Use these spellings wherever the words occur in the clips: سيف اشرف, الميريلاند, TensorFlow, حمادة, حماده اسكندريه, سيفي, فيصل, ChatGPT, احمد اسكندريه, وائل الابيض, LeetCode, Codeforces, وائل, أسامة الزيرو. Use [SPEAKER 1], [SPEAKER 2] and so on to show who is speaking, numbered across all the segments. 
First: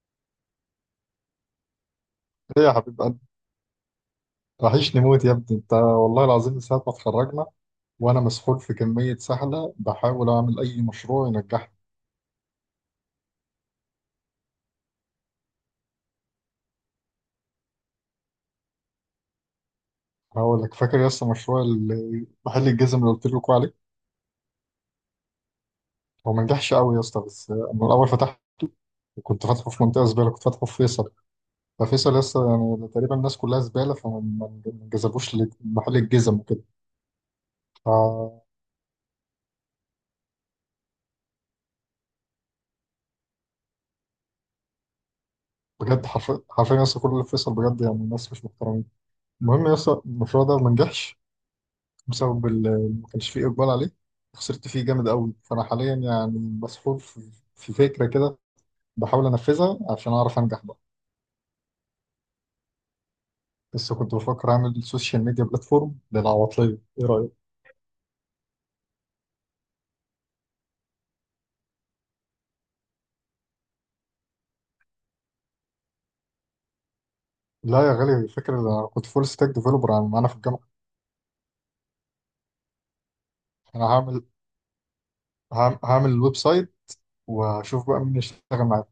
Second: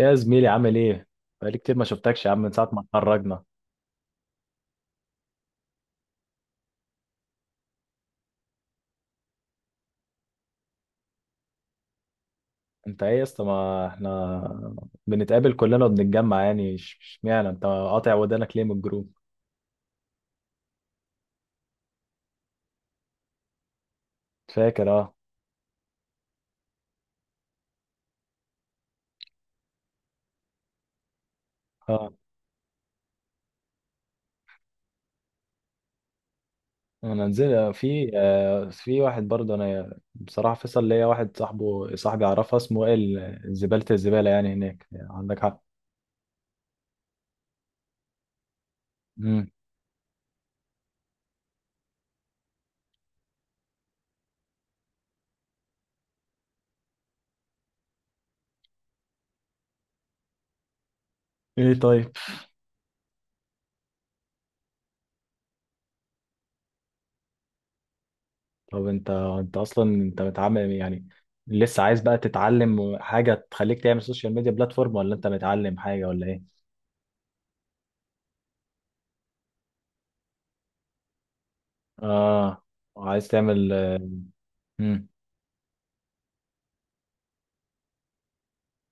[SPEAKER 1] يا زميلي عامل ايه؟ بقالي كتير ما شفتكش يا عم من
[SPEAKER 2] ايه
[SPEAKER 1] ساعة
[SPEAKER 2] يا
[SPEAKER 1] ما
[SPEAKER 2] حبيب قلبي،
[SPEAKER 1] اتخرجنا.
[SPEAKER 2] وحشني موت يا ابني انت والله العظيم من ساعة ما اتخرجنا. وانا مسحول في كمية سحلة بحاول اعمل اي مشروع ينجحني.
[SPEAKER 1] انت ايه يا اسطى، ما احنا بنتقابل كلنا وبنتجمع، يعني اشمعنى انت قاطع ودانك ليه من الجروب؟
[SPEAKER 2] هقول لك، فاكر يا اسطى مشروع محل الجزم اللي قلت لكم عليه؟
[SPEAKER 1] فاكر اه.
[SPEAKER 2] هو ما نجحش قوي يا اسطى، بس انا الاول فتحت، كنت فاتحه في منطقة زبالة، كنت فاتحه في فيصل.
[SPEAKER 1] اه
[SPEAKER 2] ففيصل يا اسطى يعني تقريبا الناس كلها زبالة، فما ما جذبوش محل الجزم وكده.
[SPEAKER 1] انا نزل، في
[SPEAKER 2] ف-
[SPEAKER 1] آه في واحد برضه، انا بصراحة فيصل ليا واحد، صاحبه صاحبي، اعرفه، اسمه وائل زبالة، الزبالة يعني هناك، عندك حق.
[SPEAKER 2] بجد حرفيا يا اسطى، كل اللي في فيصل بجد يعني الناس مش محترمين.
[SPEAKER 1] مم.
[SPEAKER 2] المهم يا اسطى، المشروع ده ما نجحش بسبب ما كانش فيه اقبال عليه. خسرت فيه جامد قوي، فانا حاليا يعني مسحول في فكره كده، بحاول انفذها عشان اعرف انجح بقى.
[SPEAKER 1] ايه طيب؟
[SPEAKER 2] بس كنت بفكر اعمل سوشيال ميديا بلاتفورم للعواطليه، ايه رايك؟
[SPEAKER 1] طب انت اصلا انت متعامل، يعني لسه عايز بقى تتعلم حاجة تخليك تعمل سوشيال ميديا بلاتفورم، ولا انت متعلم حاجة، ولا ايه؟
[SPEAKER 2] لا يا غالي، الفكره ده انا كنت فول ستاك ديفلوبر انا في الجامعه.
[SPEAKER 1] اه. عايز تعمل.
[SPEAKER 2] انا هعمل،
[SPEAKER 1] مم.
[SPEAKER 2] هعمل الويب سايت واشوف بقى مين يشتغل معايا.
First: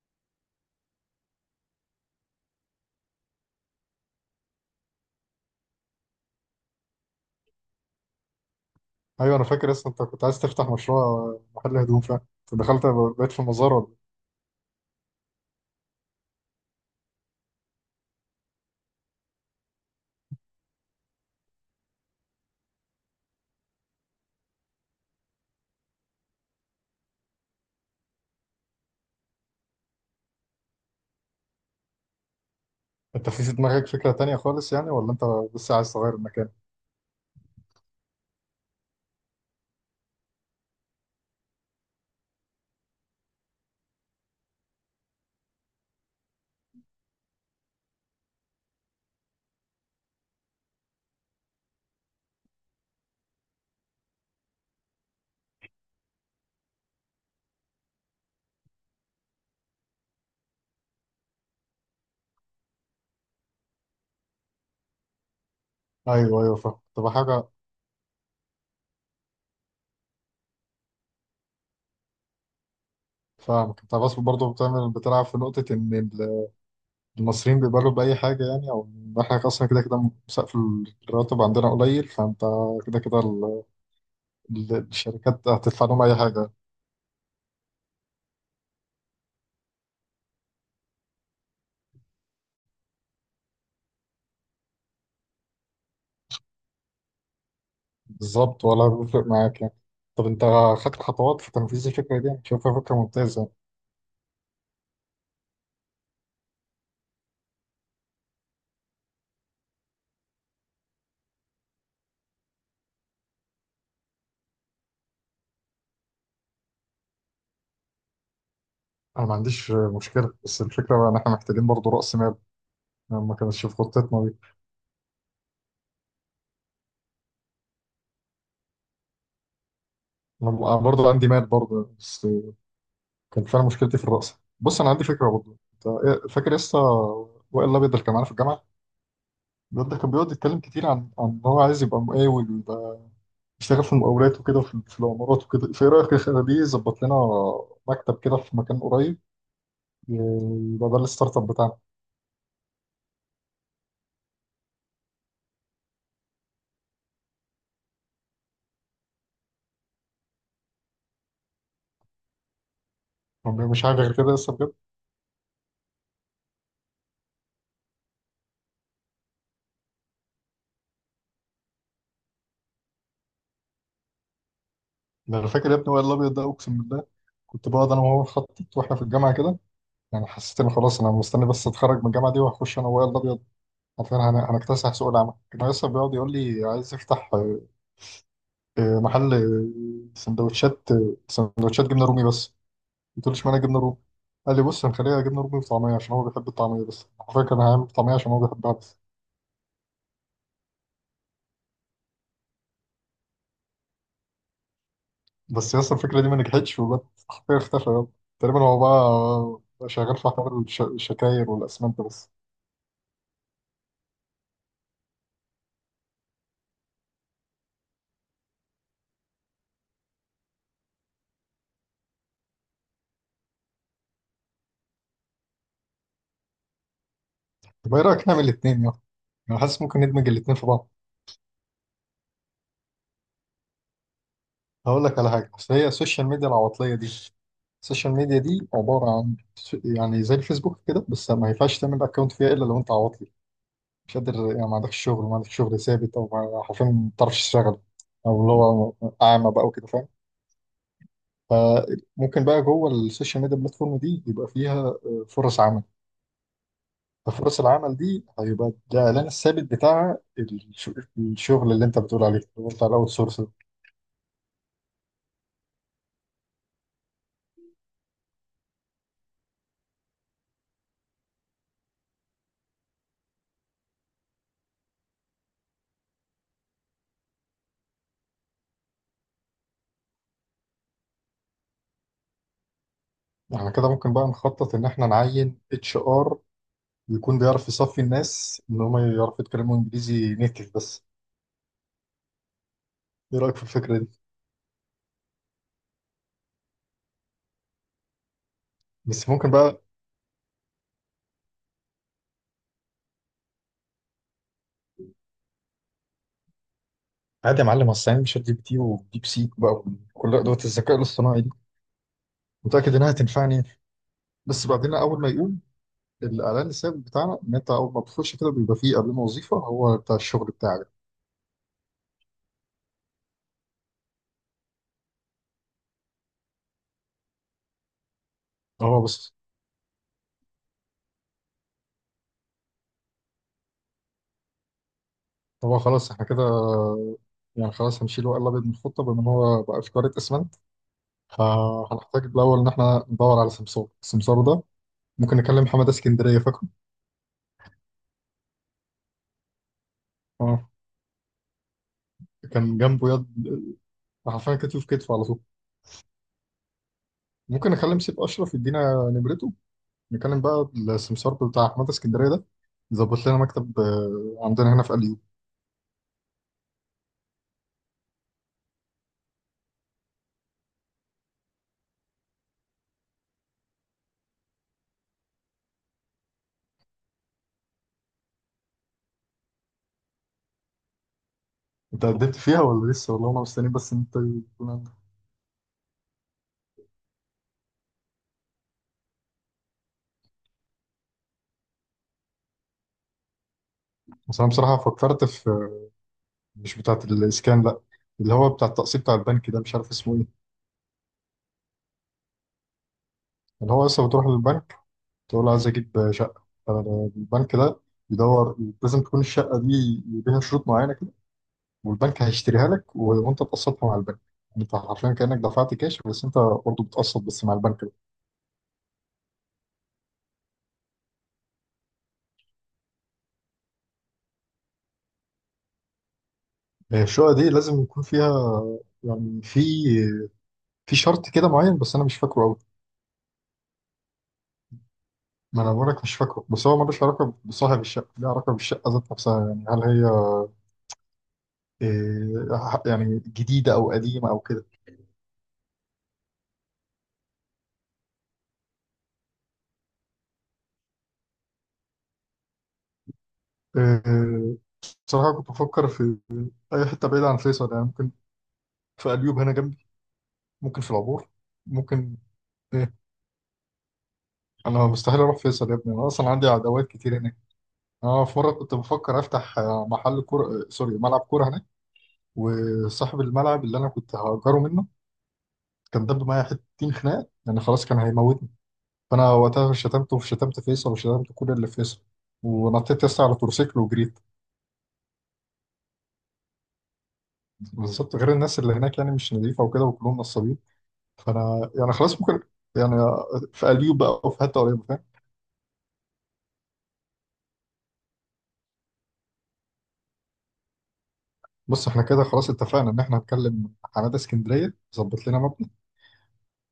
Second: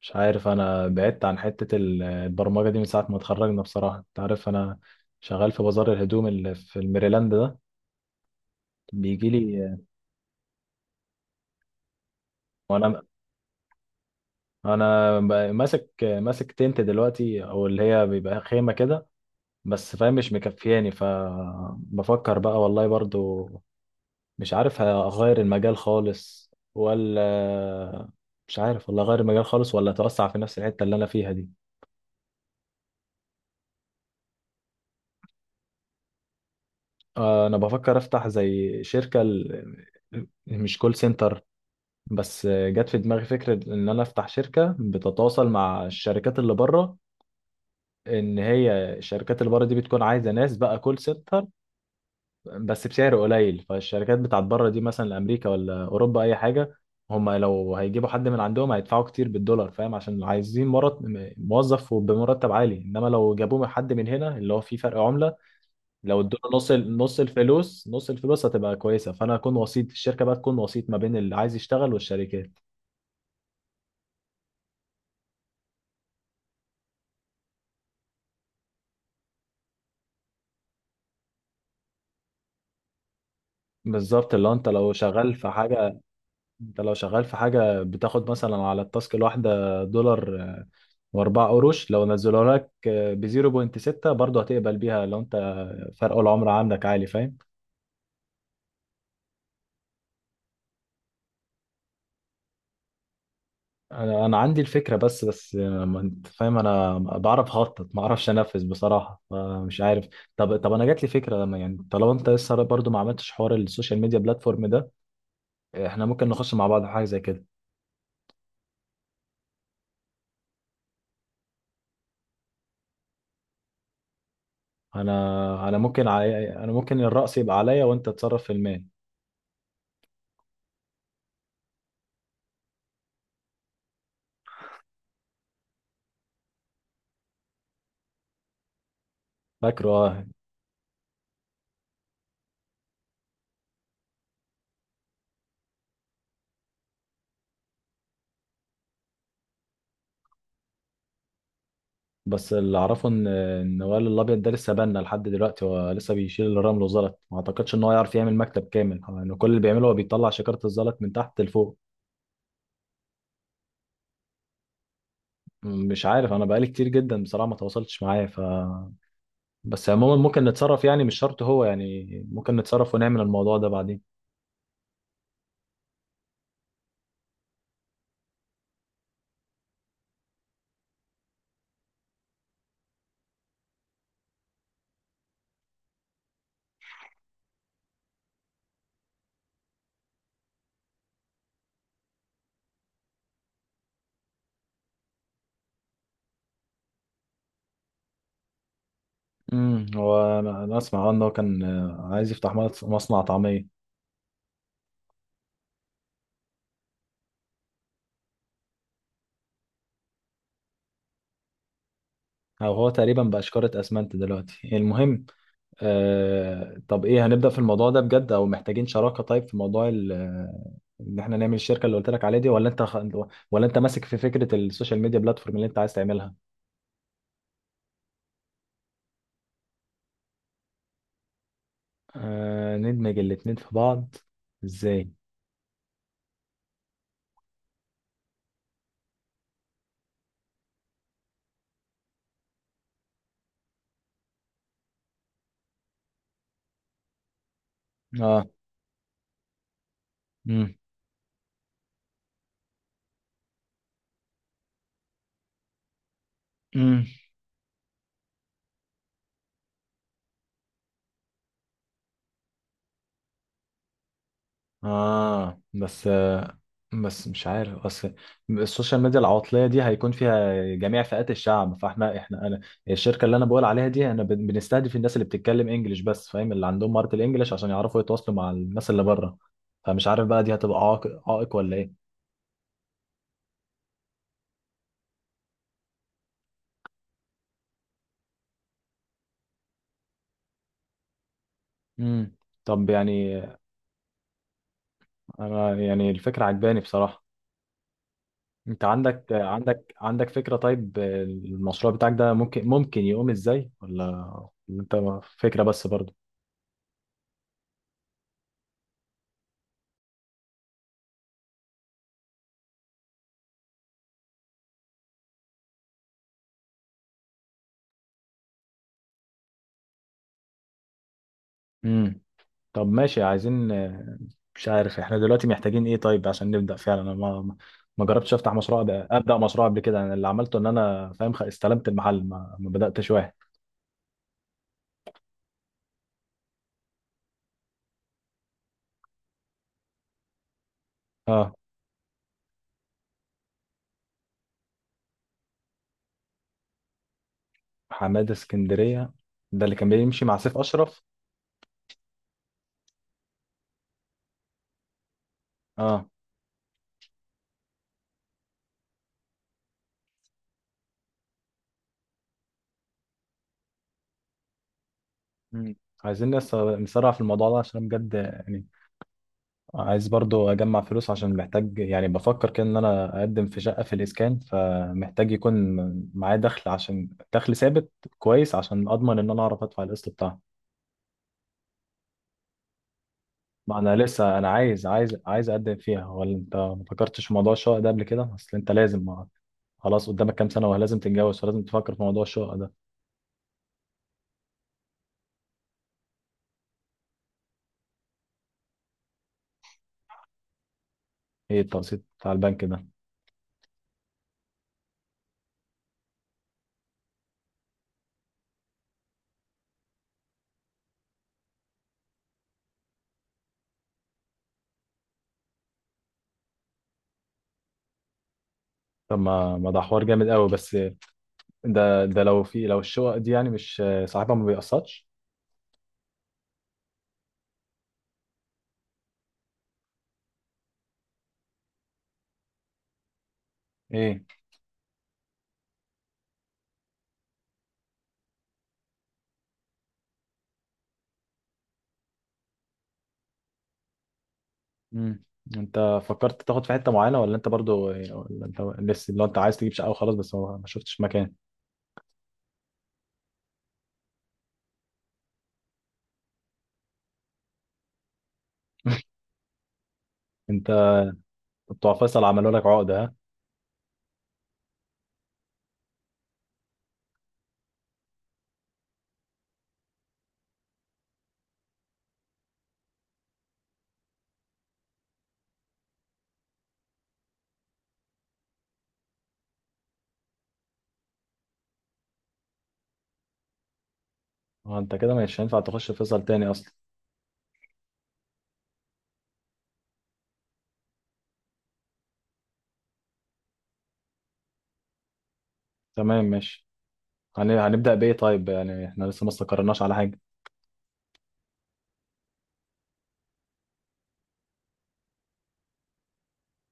[SPEAKER 1] مش عارف، انا بعدت عن حتة البرمجة دي من ساعة ما اتخرجنا، بصراحة انت عارف انا شغال في بازار الهدوم اللي في الميريلاند ده، بيجي
[SPEAKER 2] ايوه انا فاكر،
[SPEAKER 1] لي.
[SPEAKER 2] اصلا انت كنت عايز تفتح مشروع محل هدوم، فاهم؟ أنت دخلت
[SPEAKER 1] وانا
[SPEAKER 2] بقيت في مزار ولا إيه؟
[SPEAKER 1] انا ماسك تنت دلوقتي، او اللي هي بيبقى خيمة كده، بس فاهم مش مكفياني، فبفكر بقى والله برضو، مش عارف اغير المجال خالص ولا، مش عارف والله اغير المجال خالص ولا اتوسع في نفس الحتة اللي انا فيها دي.
[SPEAKER 2] انت في دماغك فكره تانيه خالص يعني، ولا انت بس عايز تغير المكان؟
[SPEAKER 1] انا بفكر افتح زي شركة مش كول سنتر، بس جت في دماغي فكرة ان انا افتح شركة بتتواصل مع الشركات اللي بره، ان هي الشركات اللي بره دي بتكون عايزة ناس بقى كول سنتر بس بسعر قليل. فالشركات بتاعت بره دي مثلا امريكا ولا اوروبا اي حاجة، هما لو هيجيبوا حد من عندهم هيدفعوا كتير بالدولار، فاهم؟ عشان عايزين موظف وبمرتب عالي، انما لو جابوه حد من هنا اللي هو فيه فرق عملة، لو
[SPEAKER 2] ايوه
[SPEAKER 1] ادونا
[SPEAKER 2] ايوه فاهم، تبقى
[SPEAKER 1] نص
[SPEAKER 2] حاجه.
[SPEAKER 1] الفلوس نص الفلوس هتبقى كويسه. فانا اكون وسيط الشركه، بقى تكون وسيط ما بين اللي عايز يشتغل والشركات.
[SPEAKER 2] فاهمك انت، بس برضه بتعمل بتلعب في نقطة ان المصريين بيقبلوا بأي حاجة، يعني او ان احنا اصلا كده كده سقف الراتب عندنا قليل، فانت كده كده
[SPEAKER 1] بالظبط، اللي هو
[SPEAKER 2] الشركات هتدفع لهم أي حاجة.
[SPEAKER 1] انت لو شغال في حاجه بتاخد مثلا على التاسك الواحده دولار واربع قروش، لو نزلوا لك ب 0.6 برضه هتقبل بيها، لو انت فرق العمر عندك عالي، فاهم.
[SPEAKER 2] بالظبط، ولا بيفرق معاك يعني؟ طب انت خدت خطوات في تنفيذ الفكرة دي؟ شايفها فكرة ممتازة يعني.
[SPEAKER 1] انا عندي الفكره، بس ما انت فاهم، انا بعرف اخطط، ما اعرفش انفذ بصراحه، فمش عارف. طب انا جات لي فكره، لما يعني طالما انت لسه برضو ما عملتش حوار السوشيال ميديا بلاتفورم ده، احنا ممكن نخش مع بعض في حاجه زي كده.
[SPEAKER 2] انا ما عنديش مشكلة، بس الفكرة بقى ان احنا محتاجين برضه رأس مال، انا ما كانتش في خطتنا دي.
[SPEAKER 1] انا ممكن الرأس يبقى عليا وانت تتصرف في المال.
[SPEAKER 2] انا برضه عندي مال برضه، بس كان فعلا مشكلتي في الرأس. بص انا عندي فكرة برضه، انت فاكر لسه وائل الابيض اللي كان معانا في الجامعة؟ الواد
[SPEAKER 1] فاكره
[SPEAKER 2] ده كان
[SPEAKER 1] اه.
[SPEAKER 2] بيقعد يتكلم كتير عن ان هو عايز يبقى مقاول، ويبقى بيشتغل في المقاولات وكده، وفي العمارات وكده. فايه رايك نخليه يظبط لنا مكتب كده في مكان قريب؟ يبقى ده الستارت اب بتاعنا.
[SPEAKER 1] بس اللي اعرفه ان وائل الابيض ده لسه بنا لحد دلوقتي، هو لسه بيشيل الرمل والزلط، ما اعتقدش ان هو يعرف يعمل مكتب كامل، يعني كل اللي بيعمله هو بيطلع شكاره الزلط من تحت لفوق.
[SPEAKER 2] هو مش حاجه غير كده لسه، بجد؟
[SPEAKER 1] مش عارف، انا بقالي كتير جدا بصراحه ما تواصلتش معاه، ف بس عموما ممكن نتصرف يعني، مش شرط هو يعني، ممكن نتصرف ونعمل الموضوع ده بعدين.
[SPEAKER 2] ده انا فاكر يا ابني وائل الابيض ده، اقسم بالله كنت بقعد انا وهو نخطط واحنا في الجامعه كده. يعني حسيت ان خلاص انا مستني بس اتخرج من الجامعه دي، وهخش انا وائل الابيض عشان هنكتسح سوق العمل. كان لسه بيقعد يقول لي عايز يفتح محل سندوتشات، سندوتشات جبنه رومي بس. قلت له اشمعنى جبنه رومي؟ قال لي بص هنخليها جبنه رومي وطعميه، عشان هو بيحب الطعميه، بس حرفيا كان هيعمل طعميه عشان هو بيحبها بس.
[SPEAKER 1] هو انا اسمع ان هو كان عايز يفتح مصنع طعميه.
[SPEAKER 2] بس يا اسطى الفكره دي ما نجحتش، وبقت حرفيا اختفى يلا. تقريبا هو بقى شغال في حوار الشكاير والاسمنت بس.
[SPEAKER 1] او هو تقريبا بقى شكاره اسمنت دلوقتي، المهم. طب ايه، هنبدا في الموضوع ده بجد او محتاجين شراكه؟ طيب، في موضوع ان احنا نعمل الشركه اللي قلت لك عليها دي، ولا انت ولا انت ماسك في فكره السوشيال ميديا بلاتفورم اللي انت عايز تعملها؟
[SPEAKER 2] طب ايه رايك نعمل الاثنين يلا؟ انا حاسس ممكن ندمج الاثنين في بعض.
[SPEAKER 1] ندمج الاتنين في بعض،
[SPEAKER 2] هقول
[SPEAKER 1] ازاي؟
[SPEAKER 2] لك على حاجه، بس هي السوشيال ميديا العواطليه دي، السوشيال ميديا دي عباره عن يعني زي الفيسبوك كده، بس ما ينفعش تعمل اكونت فيها الا لو انت عواطلي، مش قادر يعني، ما عندكش شغل، ما عندكش شغل ثابت، او حرفيا ما بتعرفش تشتغل، او
[SPEAKER 1] اه.
[SPEAKER 2] اللي هو اعمى بقى وكده، فاهم؟
[SPEAKER 1] امم.
[SPEAKER 2] فممكن بقى جوه السوشيال ميديا بلاتفورم دي يبقى فيها فرص عمل.
[SPEAKER 1] امم.
[SPEAKER 2] ففرص العمل دي هيبقى الاعلان الثابت بتاع الشغل اللي انت بتقول عليه، اللي هو بتاع الاوت سورس.
[SPEAKER 1] اه، بس مش عارف، اصل السوشيال ميديا العواطليه دي هيكون فيها جميع فئات الشعب، فاحنا احنا انا الشركه اللي انا بقول عليها دي انا بنستهدف الناس اللي بتتكلم انجليش بس، فاهم، اللي عندهم مهاره الانجليش عشان يعرفوا يتواصلوا مع الناس اللي بره. فمش عارف بقى دي هتبقى عائق ولا ايه.
[SPEAKER 2] على كده ممكن بقى نخطط ان احنا نعين اتش ار، يكون بيعرف يصفي الناس ان هم يعرفوا يتكلموا انجليزي نيتف بس.
[SPEAKER 1] امم. طب
[SPEAKER 2] ايه
[SPEAKER 1] يعني،
[SPEAKER 2] رايك في الفكره دي؟
[SPEAKER 1] انا يعني الفكره عجباني بصراحه. انت عندك
[SPEAKER 2] بس ممكن بقى
[SPEAKER 1] عندك عندك فكره، طيب المشروع بتاعك ده ممكن يقوم ازاي، ولا ولا انت فكره بس
[SPEAKER 2] عادي يا معلم، اصل يعني شات جي بي تي وديب سيك بقى، وكل ادوات الذكاء الاصطناعي دي متاكد انها هتنفعني. بس بعدين اول ما يقول الاعلان الثابت بتاعنا ان انت اول ما بتخش كده بيبقى فيه قبلنا وظيفه هو بتاع الشغل بتاعك.
[SPEAKER 1] برضه؟ طب ماشي، عايزين مش عارف احنا دلوقتي محتاجين ايه طيب عشان نبدأ فعلا، انا ما جربتش افتح مشروع
[SPEAKER 2] هو
[SPEAKER 1] ده،
[SPEAKER 2] بس،
[SPEAKER 1] ابدأ مشروع قبل كده، انا اللي عملته ان انا فاهم استلمت المحل، ما بدأتش واحد.
[SPEAKER 2] هو خلاص احنا كده، يعني خلاص هنشيل ورق الابيض من الخطه، بما ان هو بقى في قاره اسمنت.
[SPEAKER 1] اه.
[SPEAKER 2] هنحتاج الاول ان احنا ندور على سمسار. السمسار ده ممكن نكلم حماده اسكندريه، فاكره؟
[SPEAKER 1] حمادة اسكندرية ده اللي كان بيمشي مع سيف
[SPEAKER 2] اه،
[SPEAKER 1] اشرف.
[SPEAKER 2] كان جنبه يد، حرفيا كتف في كتفه على طول.
[SPEAKER 1] اه.
[SPEAKER 2] ممكن اكلم سيف اشرف يدينا نمرته، نتكلم بقى السمسار بتاع احمد اسكندريه ده، ظبط لنا مكتب عندنا هنا في اليوم.
[SPEAKER 1] مم. عايزين نسرع في الموضوع ده، عشان بجد يعني عايز برضو اجمع فلوس، عشان محتاج يعني، بفكر كده ان انا اقدم في شقة في الاسكان، فمحتاج يكون معايا دخل، عشان دخل ثابت كويس عشان اضمن ان انا اعرف ادفع القسط بتاعها.
[SPEAKER 2] انت قدمت فيها ولا لسه؟ والله انا مستني
[SPEAKER 1] ما
[SPEAKER 2] بس
[SPEAKER 1] انا
[SPEAKER 2] انت
[SPEAKER 1] لسه، انا
[SPEAKER 2] يكون
[SPEAKER 1] عايز
[SPEAKER 2] عندك.
[SPEAKER 1] عايز عايز اقدم فيها، ولا انت ما فكرتش في موضوع الشقه ده قبل كده؟ اصل انت لازم خلاص قدامك كام سنه ولازم تتجوز، فلازم تفكر في موضوع الشقه ده.
[SPEAKER 2] بس انا بصراحه فكرت في مش بتاعه الاسكان لا، اللي هو بتاع التقسيط بتاع البنك ده، مش عارف اسمه ايه.
[SPEAKER 1] ايه التقسيط بتاع البنك ده؟
[SPEAKER 2] اللي هو لسه بتروح للبنك تقول عايز اجيب شقه، فالبنك ده بيدور، لازم تكون الشقه دي ليها شروط معينه كده، والبنك هيشتريها لك وانت تقسطها مع البنك. يعني انت حرفيا كانك دفعت كاش، بس انت برضه بتقسط بس مع البنك.
[SPEAKER 1] طب ما ده حوار جامد قوي، بس ده ده لو الشقق دي يعني مش صاحبها ما بيقسطش؟
[SPEAKER 2] هي الشقة دي لازم يكون فيها، يعني في، في شرط كده معين، بس أنا مش فاكره أوي.
[SPEAKER 1] ايه.
[SPEAKER 2] ما أنا بقولك مش فاكره. بس هو ملوش علاقة بصاحب الشقة، ليه علاقة بالشقة ذات نفسها، يعني هل هي إيه يعني، جديدة أو قديمة أو كده.
[SPEAKER 1] امم. انت فكرت تاخد في حته معينه، ولا انت برضو، ولا انت لسه لو انت عايز تجيب شقه وخلاص بس ما شفتش مكان؟
[SPEAKER 2] إيه، بصراحة كنت بفكر في أي حتة بعيدة عن فيصل. يعني ممكن في أليوب هنا جنبي،
[SPEAKER 1] انت
[SPEAKER 2] ممكن في العبور،
[SPEAKER 1] بتوع
[SPEAKER 2] ممكن
[SPEAKER 1] فيصل عملوا لك
[SPEAKER 2] إيه.
[SPEAKER 1] عقده، ها؟
[SPEAKER 2] أنا مستحيل أروح فيصل يا ابني، أنا أصلا عندي عداوات كتير هناك. أنا في مرة كنت بفكر أفتح محل كورة، سوري ملعب كورة، وصاحب الملعب اللي انا كنت هأجره منه كان دب معايا حتتين خناق، يعني خلاص كان هيموتني. فانا وقتها شتمته وشتمت فيصل وشتمت كل اللي في فيصل، ونطيت لسه على تورسيكل وجريت.
[SPEAKER 1] انت كده مش هينفع تخش فيصل تاني اصلا.
[SPEAKER 2] بالظبط، غير الناس اللي هناك يعني مش نظيفه وكده، وكلهم نصابين. فانا يعني خلاص ممكن يعني في قليوب بقى وفي حته قريبه، فاهم؟
[SPEAKER 1] تمام ماشي، هنبدأ بإيه طيب؟ يعني احنا لسه ما استقرناش على حاجة.
[SPEAKER 2] بص احنا كده خلاص اتفقنا ان احنا هنكلم حماده اسكندريه ظبط لنا مبنى.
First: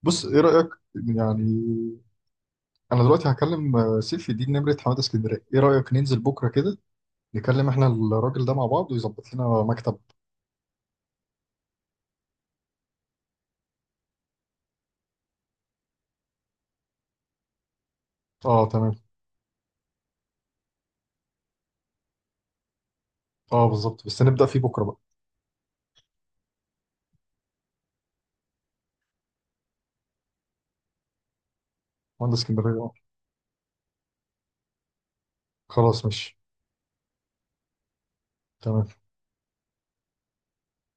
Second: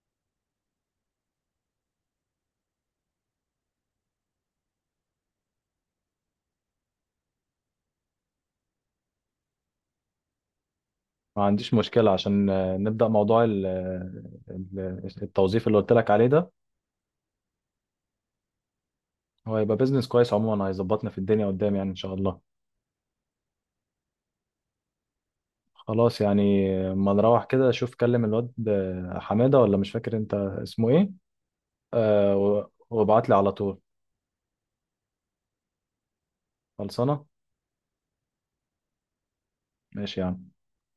[SPEAKER 2] بص ايه رايك يعني، انا دلوقتي هكلم سيفي دي نمره حماده اسكندريه، ايه رايك ننزل بكره كده نكلم احنا الراجل ده مع بعض ويظبط لنا مكتب؟
[SPEAKER 1] ما عنديش مشكلة، عشان نبدأ موضوع التوظيف اللي قلت لك عليه ده.
[SPEAKER 2] اه تمام.
[SPEAKER 1] هو هيبقى بيزنس كويس عموما، هيظبطنا في الدنيا قدام يعني إن شاء الله.
[SPEAKER 2] اه بالظبط، بس نبدأ فيه بكره بقى.
[SPEAKER 1] خلاص يعني، ما نروح كده، شوف كلم الواد حمادة، ولا مش فاكر انت اسمه ايه،
[SPEAKER 2] مهندس اسكندريه اه.
[SPEAKER 1] وابعت لي على طول.
[SPEAKER 2] خلاص ماشي.
[SPEAKER 1] خلصانة.
[SPEAKER 2] تمام.
[SPEAKER 1] ماشي يعني.